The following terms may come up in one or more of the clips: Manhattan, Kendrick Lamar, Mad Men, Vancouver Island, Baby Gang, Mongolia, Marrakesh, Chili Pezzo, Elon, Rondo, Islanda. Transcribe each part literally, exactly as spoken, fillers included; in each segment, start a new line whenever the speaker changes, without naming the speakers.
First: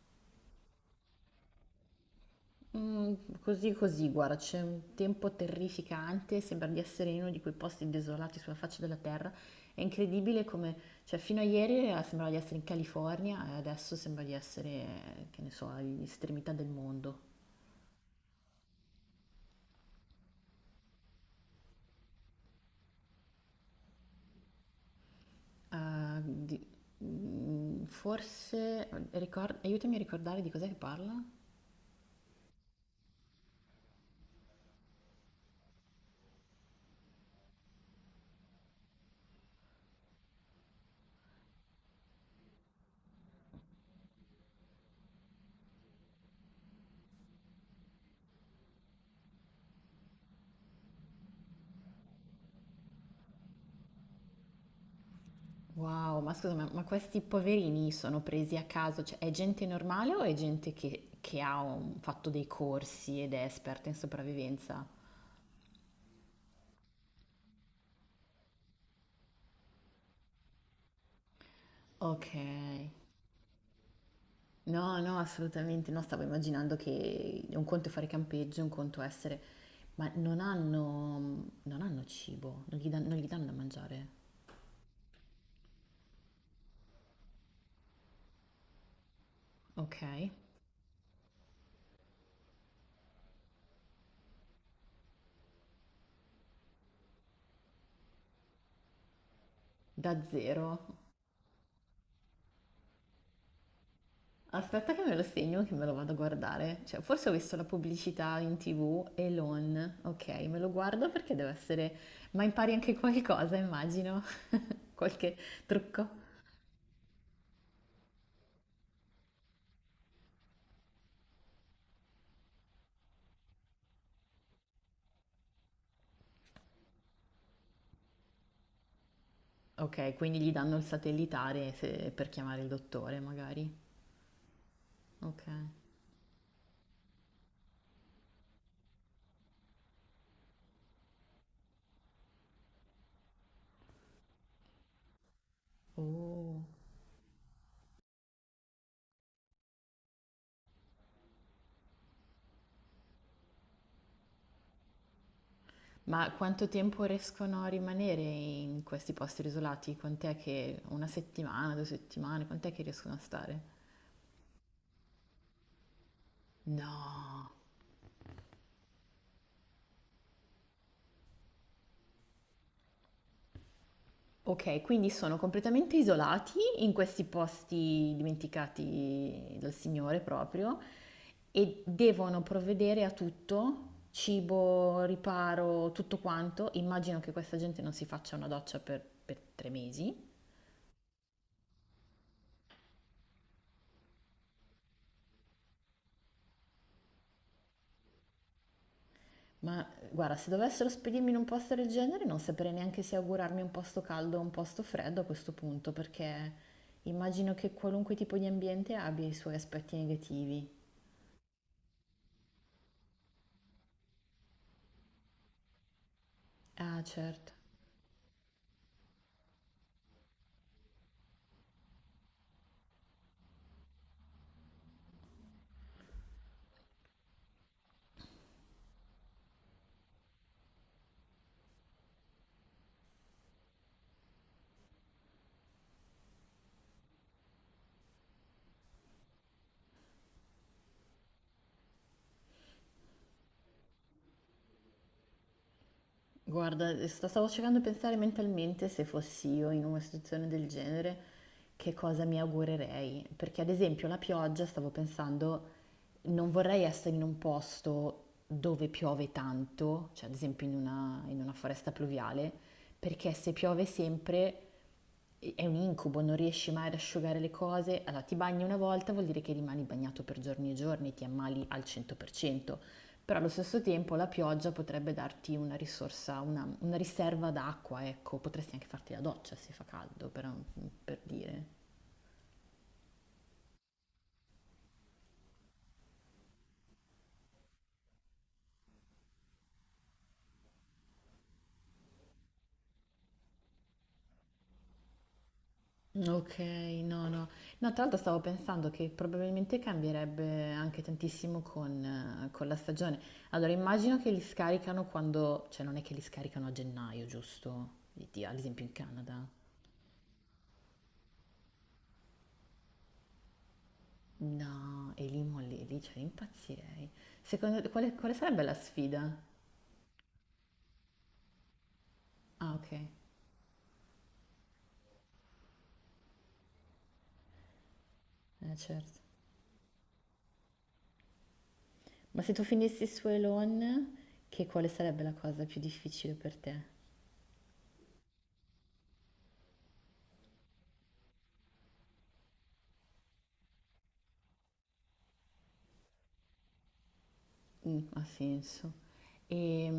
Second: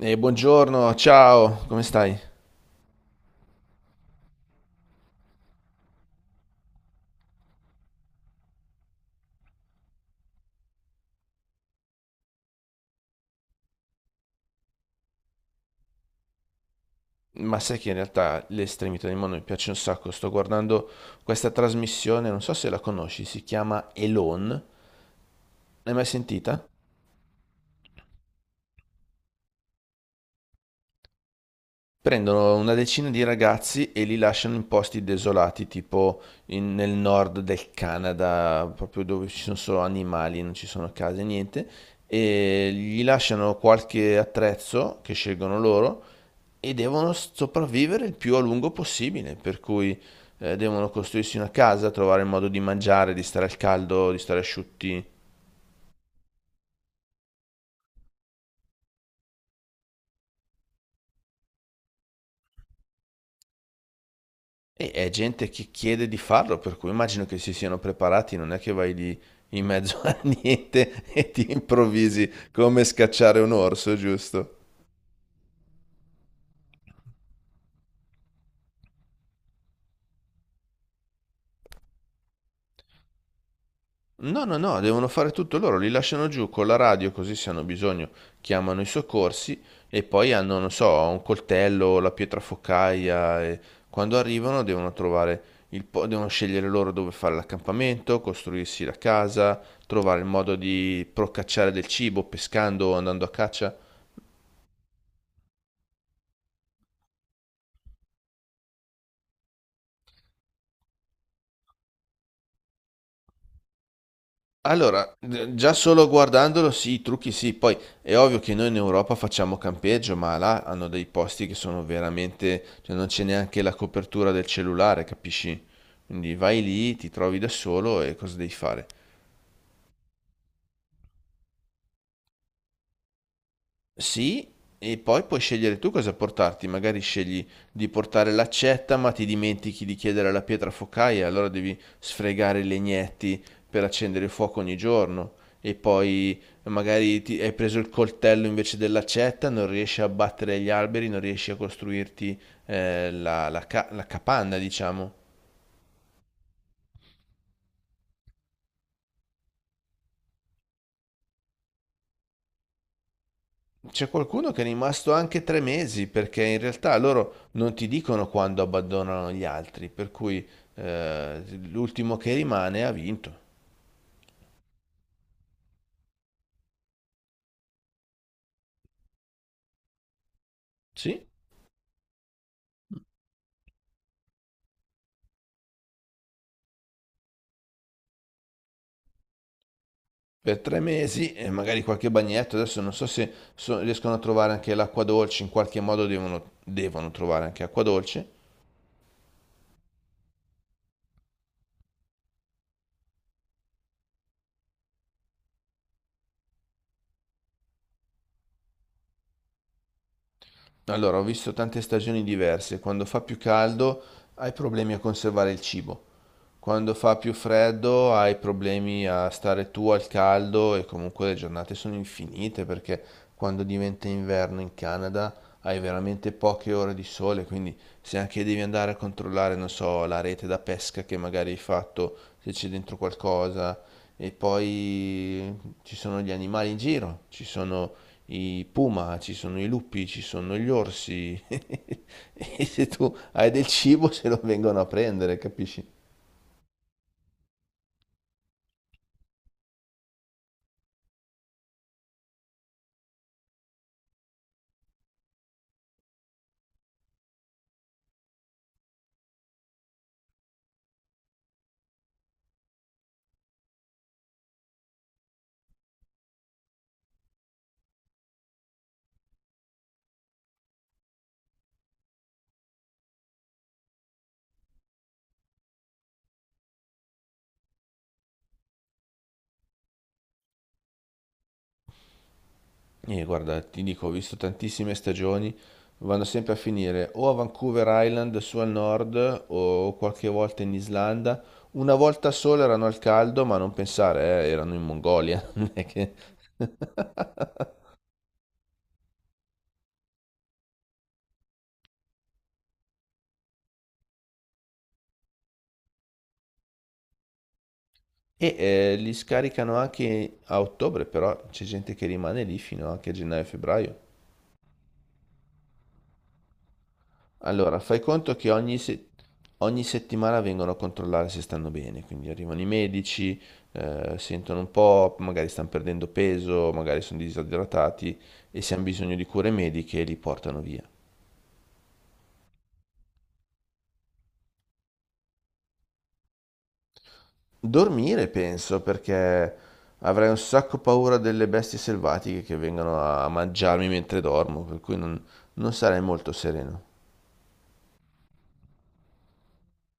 Eh, buongiorno, ciao, come stai?
Mm, così così, guarda, c'è un tempo terrificante, sembra di essere in uno di quei posti desolati sulla faccia della terra. È incredibile come, cioè, fino a ieri eh, sembrava di essere in California e adesso sembra di essere, eh, che ne so, all'estremità del mondo.
Ma sai che in realtà le estremità del mondo mi piace un sacco. Sto guardando questa trasmissione, non so se la conosci, si chiama Elon. L'hai mai
Ah, di-
sentita?
mm, forse, ricor- aiutami a ricordare di cos'è che parla?
Prendono una decina di ragazzi e li lasciano in posti desolati, tipo in- nel nord del Canada, proprio dove ci sono solo animali, non ci sono case, niente, e gli lasciano qualche attrezzo che scelgono loro e devono sopravvivere il più a lungo possibile, per cui eh, devono costruirsi una casa, trovare il modo di mangiare, di stare al caldo, di stare asciutti.
Wow, ma scusa, ma, ma questi poverini sono presi a caso? Cioè, è gente normale o è gente che, che ha un- fatto dei corsi ed è esperta in sopravvivenza?
E è gente che chiede di farlo, per cui immagino che si siano preparati, non è che vai lì in mezzo a niente e ti improvvisi
Ok,
come scacciare un orso, giusto?
no, no, assolutamente no, stavo immaginando che un conto è fare campeggio, un conto è essere... Ma non hanno, non hanno cibo, non gli, dan- non gli danno da mangiare.
No, no, no, devono fare tutto loro, li lasciano giù con la radio così se hanno bisogno chiamano i soccorsi e
Ok,
poi hanno, non so, un coltello, la pietra focaia e quando arrivano devono trovare il po- devono scegliere loro dove fare l'accampamento, costruirsi la casa,
da
trovare il modo
zero.
di procacciare del cibo pescando o andando a caccia.
Aspetta che me lo segno, che me lo vado a guardare. Cioè, forse ho visto la pubblicità in T V, Elon. Ok, me lo guardo perché deve essere... Ma impari anche qualcosa, immagino.
Allora,
Qualche
d- già solo
trucco.
guardandolo, sì, i trucchi sì, poi è ovvio che noi in Europa facciamo campeggio, ma là hanno dei posti che sono veramente, cioè non c'è neanche la copertura del cellulare, capisci? Quindi vai lì, ti trovi da solo e cosa devi fare?
Ok, quindi gli danno il satellitare se- per chiamare il dottore, magari.
Sì, e poi puoi
Ok.
scegliere tu cosa portarti, magari scegli di portare l'accetta, ma ti dimentichi di chiedere la pietra focaia, allora devi sfregare i legnetti per accendere il fuoco ogni giorno. E poi
Oh,
magari ti- hai preso il coltello invece dell'accetta, non riesci a abbattere gli alberi, non riesci a costruirti eh, la, la ca- la capanna, diciamo.
ma quanto tempo riescono a rimanere in questi posti isolati? Quant'è che una settimana, due settimane, quant'è che riescono a stare?
C'è qualcuno che è rimasto anche tre mesi perché in realtà loro
No.
non ti dicono quando abbandonano gli altri, per cui eh, l'ultimo che rimane ha vinto.
Ok, quindi sono completamente isolati in questi posti dimenticati dal Signore proprio
Sì,
e devono provvedere a tutto, cibo, riparo, tutto quanto. Immagino che questa gente non si faccia una doccia per, per tre mesi.
per tre mesi e magari qualche bagnetto. Adesso non so se so- riescono a trovare anche l'acqua dolce, in qualche modo devono, devono trovare anche acqua dolce.
Ma guarda, se dovessero spedirmi in un posto del genere, non saprei neanche se augurarmi un posto caldo o un posto freddo a questo punto, perché immagino che qualunque tipo di ambiente abbia i suoi aspetti negativi.
Allora, ho visto tante stagioni diverse. Quando fa più caldo hai problemi a conservare il cibo. Quando
Ah,
fa più
certo.
freddo hai problemi a stare tu al caldo e comunque le giornate sono infinite perché quando diventa inverno in Canada hai veramente poche ore di sole, quindi se anche devi andare a controllare, non so, la rete da pesca che magari hai fatto, se c'è dentro qualcosa, e poi ci sono gli animali in giro, ci sono i puma, ci sono i lupi, ci sono gli orsi. E se tu hai del cibo se lo vengono a prendere, capisci?
Guarda, sto- stavo cercando di pensare mentalmente se fossi io in una situazione del genere, che cosa mi augurerei. Perché ad esempio la pioggia, stavo pensando, non vorrei essere in un posto dove piove tanto, cioè ad esempio in una, in una foresta pluviale, perché se piove sempre è un incubo, non riesci mai ad asciugare le cose. Allora ti bagni una volta, vuol dire che rimani bagnato per giorni e giorni, ti ammali al cento per cento. Però allo stesso tempo la pioggia potrebbe darti una risorsa, una, una riserva d'acqua, ecco, potresti anche farti la doccia se fa caldo, per, per dire.
E guarda, ti dico, ho visto tantissime stagioni, vanno sempre a finire o a Vancouver Island, su al nord, o qualche volta in Islanda. Una volta sola erano al caldo, ma non pensare, eh, erano in Mongolia. non è che-
Ok, no, no. No, tra l'altro stavo pensando che probabilmente cambierebbe anche tantissimo con, eh, con la stagione. Allora, immagino che li scaricano quando, cioè non è che li scaricano a gennaio, giusto? Di- di-
E
Ad esempio in
eh, li
Canada.
scaricano anche a ottobre, però c'è gente che rimane lì fino anche a gennaio-febbraio.
No, e lì molli, lì, cioè impazzirei.
Allora,
Secondo te,
fai
quale,
conto
quale
che
sarebbe la
ogni, se-
sfida?
ogni settimana vengono a controllare se stanno bene, quindi arrivano i
Ah, ok,
medici, eh, sentono un po', magari stanno perdendo peso, magari sono disidratati e se
eh,
hanno bisogno
certo.
di cure mediche li portano via.
Ma se tu finissi su Elon, che quale sarebbe la cosa più difficile per te?
Dormire, penso, perché avrei un sacco paura delle bestie selvatiche che vengono a mangiarmi mentre dormo, per cui non, non sarei molto sereno.
Mm, ha senso. E,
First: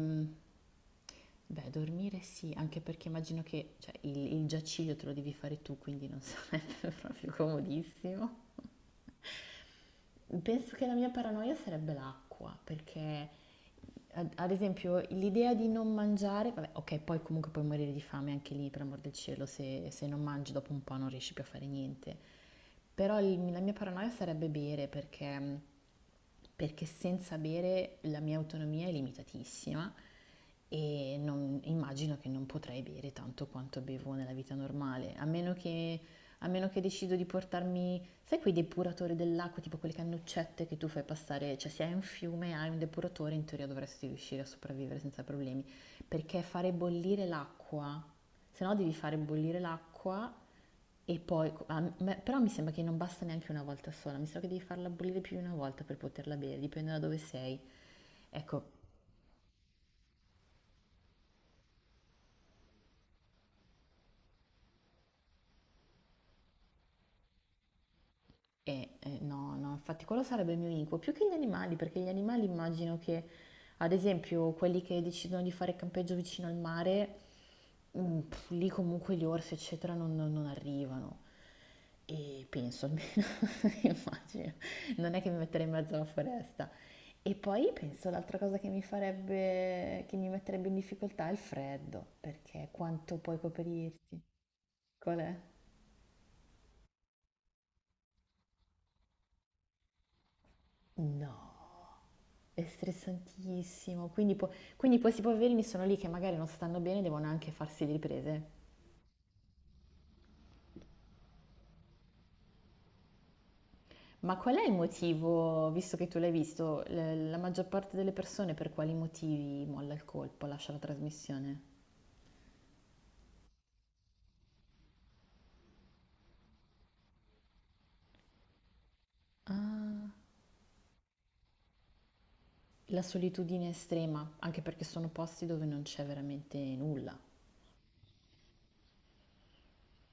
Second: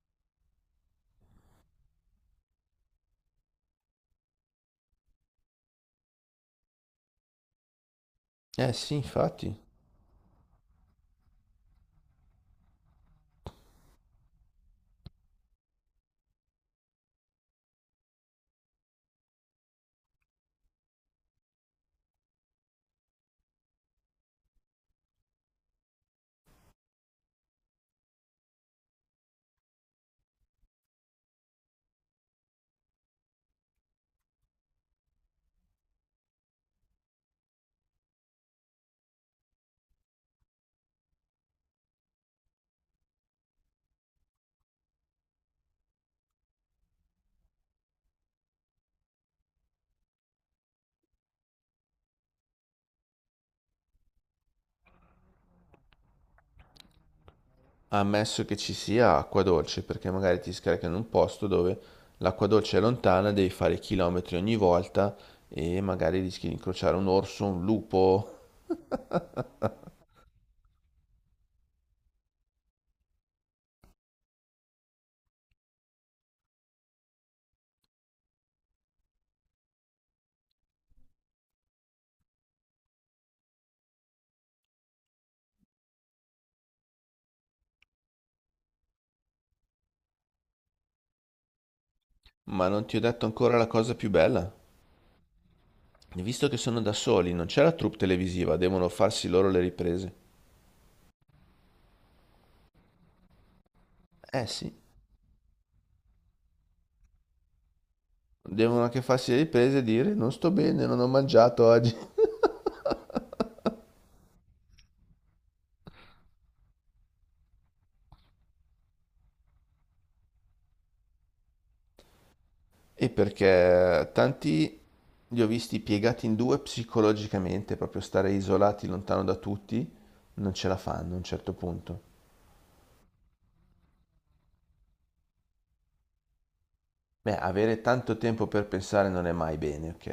beh, dormire sì, anche perché immagino che cioè, il, il giaciglio te lo devi fare tu, quindi non sarebbe proprio comodissimo.
Eh sì, infatti.
Penso che la mia paranoia sarebbe l'acqua, perché ad ad esempio l'idea di non mangiare, vabbè, ok, poi comunque puoi morire di fame anche lì, per amor del cielo, se, se non mangi dopo un po' non riesci più a fare niente. Però il- la mia paranoia sarebbe bere, perché, perché senza bere la mia autonomia è limitatissima e non- immagino che non potrei bere tanto quanto bevo nella vita normale, a meno che a meno che decido di portarmi, sai quei depuratori dell'acqua, tipo quelle cannuccette che tu fai passare, cioè se hai un fiume, hai un depuratore, in teoria dovresti riuscire a sopravvivere senza problemi, perché fare bollire l'acqua, se no devi fare bollire l'acqua e poi, a me- però mi sembra che non basta neanche una volta sola, mi sa che devi farla bollire più di una volta per poterla bere, dipende da dove sei.
Ammesso che
Ecco,
ci sia acqua dolce, perché magari ti scarica in un posto dove l'acqua dolce è lontana, devi fare chilometri ogni volta e magari rischi di incrociare un orso, un lupo.
E, eh, no, no, infatti quello sarebbe il mio incubo, più che gli animali, perché gli animali immagino che, ad esempio, quelli che decidono di fare campeggio vicino al mare, mm, pff, lì comunque gli orsi, eccetera, non, non- non arrivano. E penso almeno, immagino, non è che mi metterei in mezzo alla foresta. E poi penso l'altra cosa che mi farebbe, che mi metterebbe in difficoltà è il freddo,
Ma
perché
non ti ho
quanto
detto
puoi
ancora la cosa
coprirti?
più bella.
Qual è?
Visto che sono da soli, non c'è la troupe televisiva, devono farsi loro le riprese.
No. È stressantissimo, quindi,
Eh
po-
sì,
quindi questi poverini sono lì che magari non stanno bene e devono anche farsi le riprese.
devono anche farsi le riprese e dire non sto bene, non ho mangiato oggi.
Ma qual è il motivo, visto che tu l'hai visto, l- la maggior parte delle persone per quali motivi molla il colpo, lascia la trasmissione?
E perché tanti li ho visti piegati in due psicologicamente, proprio stare isolati lontano da tutti,
Ah,
non ce la fanno a un certo punto.
la solitudine estrema, anche perché sono posti dove non c'è veramente nulla.
Beh, avere tanto tempo per pensare non è mai bene, ok?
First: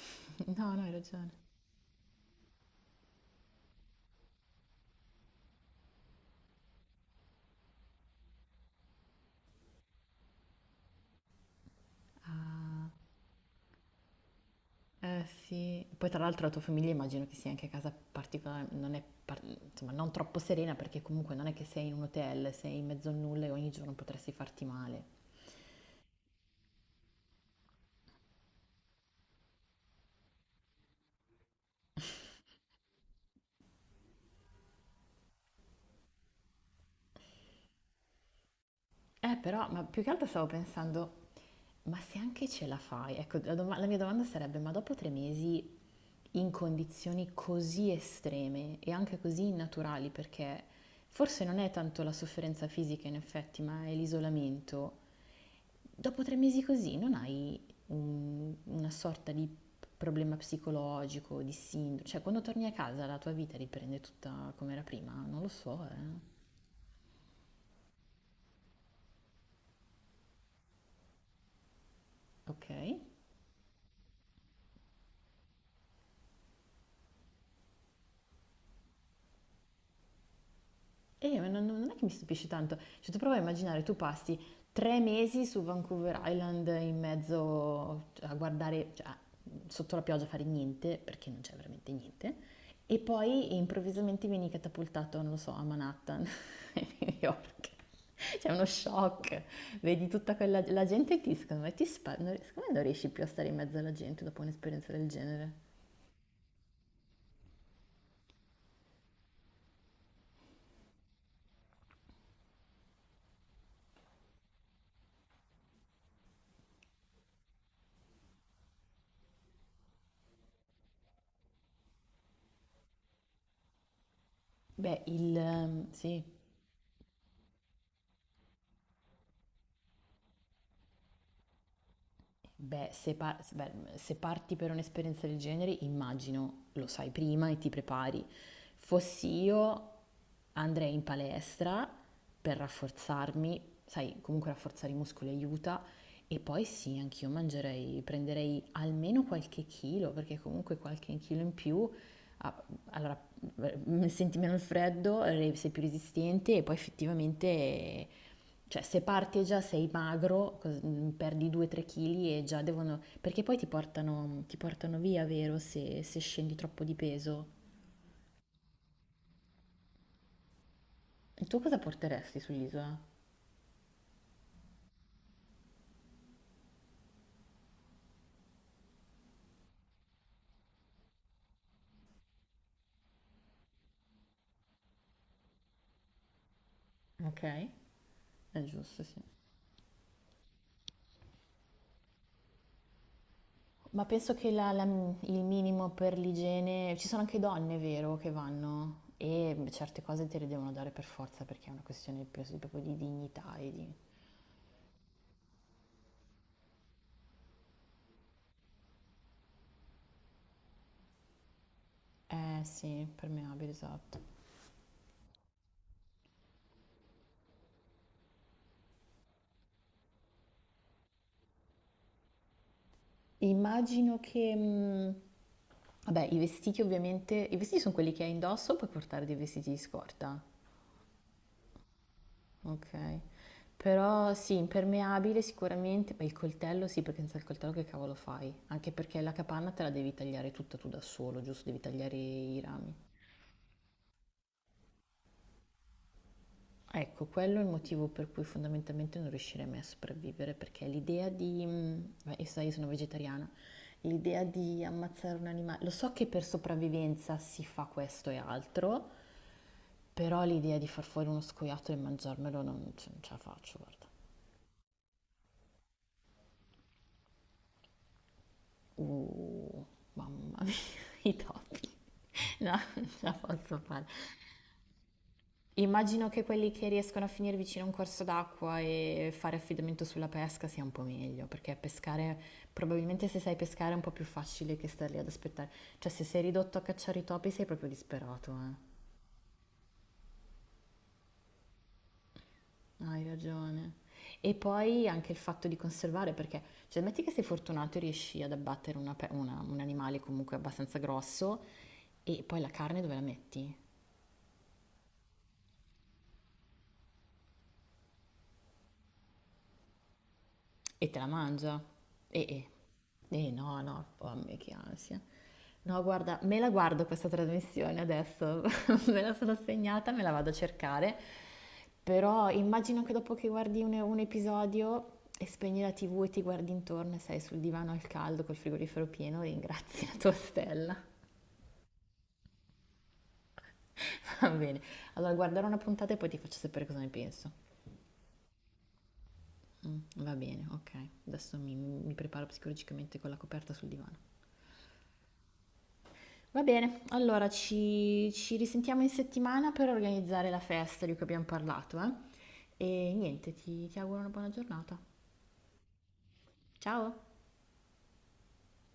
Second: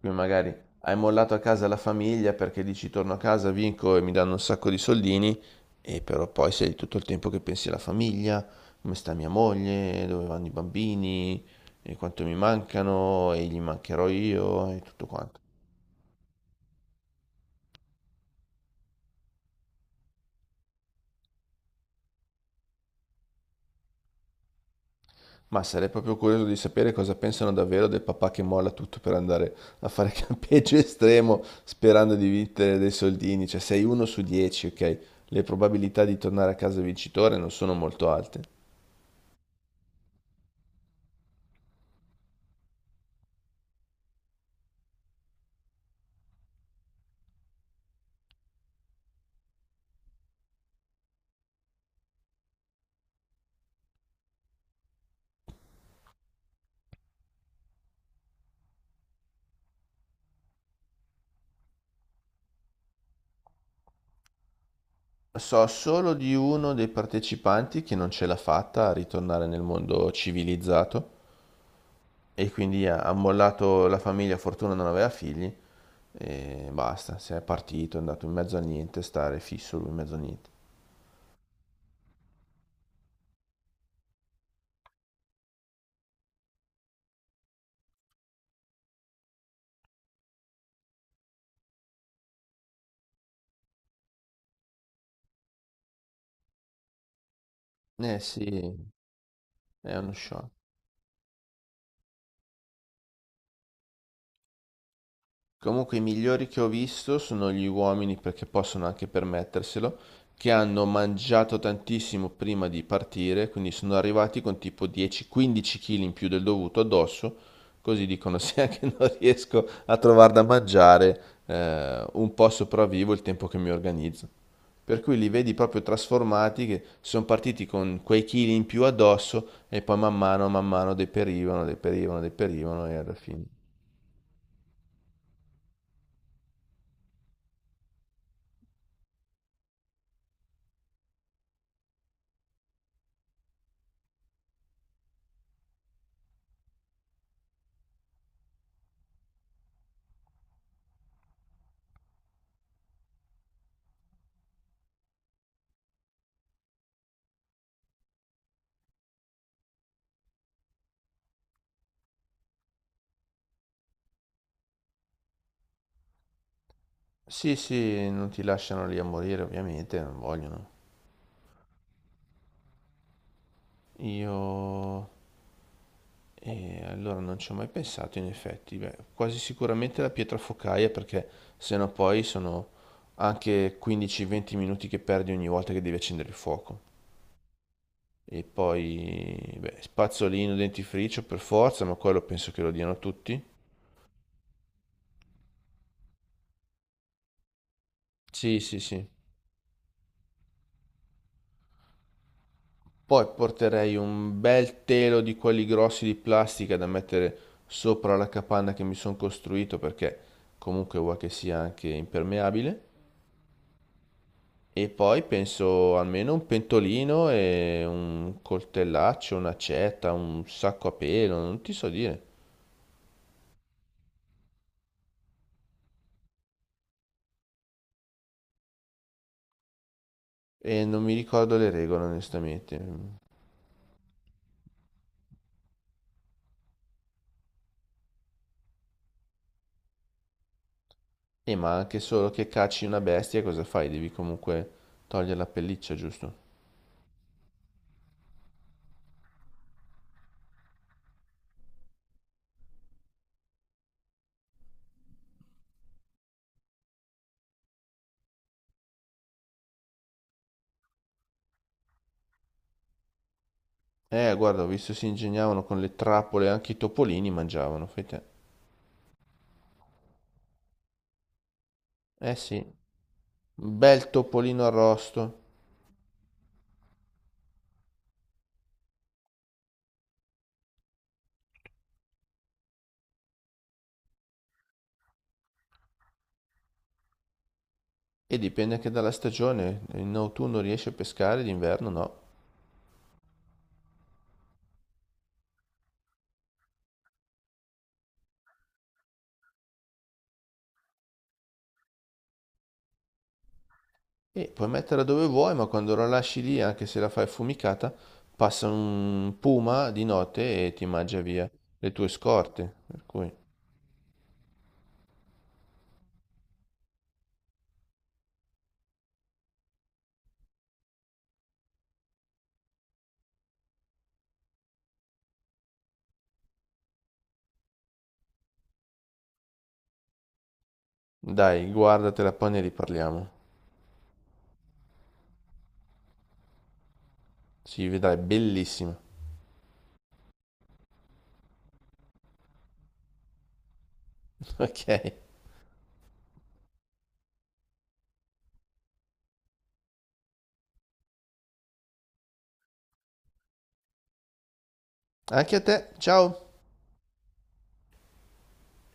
Quindi magari
No, no, hai
hai
ragione.
mollato a casa la famiglia perché dici torno a casa, vinco e mi danno un sacco di soldini, e però poi sei tutto il tempo che pensi alla famiglia, come sta mia moglie, dove vanno i bambini, e quanto mi
Ah.
mancano, e gli mancherò io, e tutto
Eh
quanto.
sì, poi tra l'altro la tua famiglia immagino che sia anche a casa particolare, non è par- insomma, non troppo serena perché comunque non è che sei in un hotel, sei in mezzo a nulla e ogni giorno potresti farti male.
Ma sarei proprio curioso di sapere cosa pensano davvero del papà che molla tutto per andare a fare campeggio estremo sperando di vincere dei soldini. Cioè, sei uno su dieci, ok? Le probabilità di tornare a casa vincitore non sono molto alte.
Eh però, ma più che altro stavo pensando, ma se anche ce la fai, ecco, la, doma- la mia domanda sarebbe, ma dopo tre mesi in condizioni così estreme e anche così innaturali, perché forse non è tanto la sofferenza fisica in effetti, ma è l'isolamento. Dopo tre mesi così non hai un- una sorta di problema psicologico, di sindrome, cioè quando torni a casa la tua vita riprende tutta come era prima? Non lo
So
so,
solo
eh.
di uno dei partecipanti che non ce l'ha fatta a ritornare nel mondo civilizzato e
Ok?
quindi ha ha mollato la famiglia, fortuna non aveva figli e basta, si è partito, è andato in mezzo a niente, stare fisso lui in mezzo a niente.
Eh, ma non, non è che mi stupisce tanto. Cioè, tu prova a immaginare, tu passi tre mesi su Vancouver Island in mezzo cioè, a guardare, cioè, sotto la pioggia a fare niente, perché non c'è veramente niente, e poi improvvisamente vieni catapultato, non lo so, a Manhattan, a New York.
Eh sì,
C'è uno shock,
è
vedi
uno
tutta
shock.
quella la gente e ti, secondo me, ti spa- non- secondo me non riesci più a stare in mezzo alla gente dopo un'esperienza del genere.
Comunque i migliori che ho visto sono gli uomini perché possono anche permetterselo, che hanno mangiato tantissimo prima di partire, quindi sono arrivati con tipo dieci quindici chili kg in più del dovuto addosso, così dicono se anche non riesco a trovare da mangiare, eh, un po' sopravvivo il tempo che mi organizzo. Per
Beh,
cui li
il...
vedi proprio
ehm, sì.
trasformati, che sono partiti con quei chili in più addosso e poi man mano, man mano deperivano, deperivano, deperivano
Beh,
e alla
se, par-
fine.
se- beh, se parti per un'esperienza del genere, immagino lo sai prima e ti prepari. Fossi io, andrei in palestra per rafforzarmi, sai, comunque rafforzare i muscoli aiuta. E poi sì, anch'io mangerei, prenderei almeno qualche chilo, perché comunque qualche chilo in più, ah, allora eh, senti meno il freddo, eh, sei più resistente e poi effettivamente, eh, cioè se parti e già sei magro, cos- mm, perdi due tre kg e già devono, perché poi ti portano, ti portano via, vero, se, se scendi troppo di peso.
Sì, sì, non ti lasciano lì a morire, ovviamente, non vogliono.
E tu cosa porteresti sull'isola?
Io... E allora non ci ho mai pensato, in effetti. Beh, quasi sicuramente la pietra focaia, perché sennò poi sono anche 15-20 minuti che perdi ogni volta che devi accendere il fuoco.
Ok,
E
è giusto, sì.
poi, beh, spazzolino, dentifricio per forza, ma quello penso che lo diano tutti.
Ma penso che la- la- il minimo per l'igiene, ci sono anche donne, vero, che
Sì, sì,
vanno
sì.
e certe cose te le devono dare per forza perché è una questione più- proprio di
Poi
dignità e di...
porterei un bel telo di quelli grossi di plastica da mettere sopra la capanna che mi sono costruito perché comunque vuoi che sia anche
Eh
impermeabile.
sì, permeabile, esatto.
E poi penso almeno un pentolino e un coltellaccio, un'accetta, un sacco a pelo, non ti so dire.
Immagino che... mm, Vabbè, i vestiti ovviamente... I vestiti sono quelli che hai indosso, puoi portare dei vestiti di scorta.
E non mi ricordo le regole onestamente.
Ok. Però sì, impermeabile sicuramente, ma il coltello sì, perché senza il coltello che cavolo fai? Anche perché la capanna te la devi tagliare tutta tu da solo,
E
giusto?
ma
Devi
anche
tagliare
solo che
i
cacci
rami.
una bestia cosa fai? Devi comunque togliere la pelliccia, giusto?
Ecco, quello è il motivo per cui fondamentalmente non riuscirei mai a sopravvivere, perché l'idea di... mm, Beh, io so, io sono vegetariana, l'idea di ammazzare un animale... Lo so che per sopravvivenza si fa questo e altro, però l'idea di far fuori uno scoiattolo e mangiarmelo non, cioè, non ce la faccio, guarda.
Eh, guarda, ho visto si ingegnavano con le trappole, anche i topolini mangiavano, fai te.
Uh, mamma mia, i topi.
Eh sì,
No, non ce la
un
posso
bel
fare.
topolino arrosto.
Immagino che quelli che riescono a finire vicino a un corso d'acqua e fare affidamento sulla pesca sia un po' meglio, perché pescare, probabilmente se sai pescare è un po' più facile che stare lì ad aspettare. Cioè, se sei ridotto a cacciare i topi sei proprio
E
disperato,
dipende anche
eh.
dalla stagione, in autunno riesci a pescare, d'inverno no.
Hai ragione. E poi anche il fatto di conservare, perché, cioè, metti che sei fortunato e riesci ad abbattere una pe- una- un animale comunque abbastanza grosso, e poi la carne dove la metti?
E puoi metterla dove vuoi, ma quando la lasci lì, anche se la fai affumicata, passa un puma di notte e ti
E te
mangia
la
via
mangia?
le tue
Eh, eh.
scorte. Per cui,
Eh, no, no, oh, a me che ansia. No, guarda, me la guardo questa trasmissione adesso, me la sono segnata, me la vado a cercare, però immagino che dopo che guardi un, un episodio e spegni la T V e ti guardi intorno e sei sul divano al caldo col frigorifero pieno, ringrazi la tua stella.
dai, guardatela, poi ne riparliamo.
Va bene, allora guarderò una puntata e poi ti faccio sapere cosa ne penso.
Si vedrai, bellissima.
Mm, va bene, ok, adesso mi, mi preparo psicologicamente con la coperta sul divano.
Ok.
Va bene, allora ci, ci risentiamo in settimana per organizzare la festa di cui abbiamo parlato, eh? E niente, ti ti auguro una buona giornata.
Anche a te, ciao!
Ciao!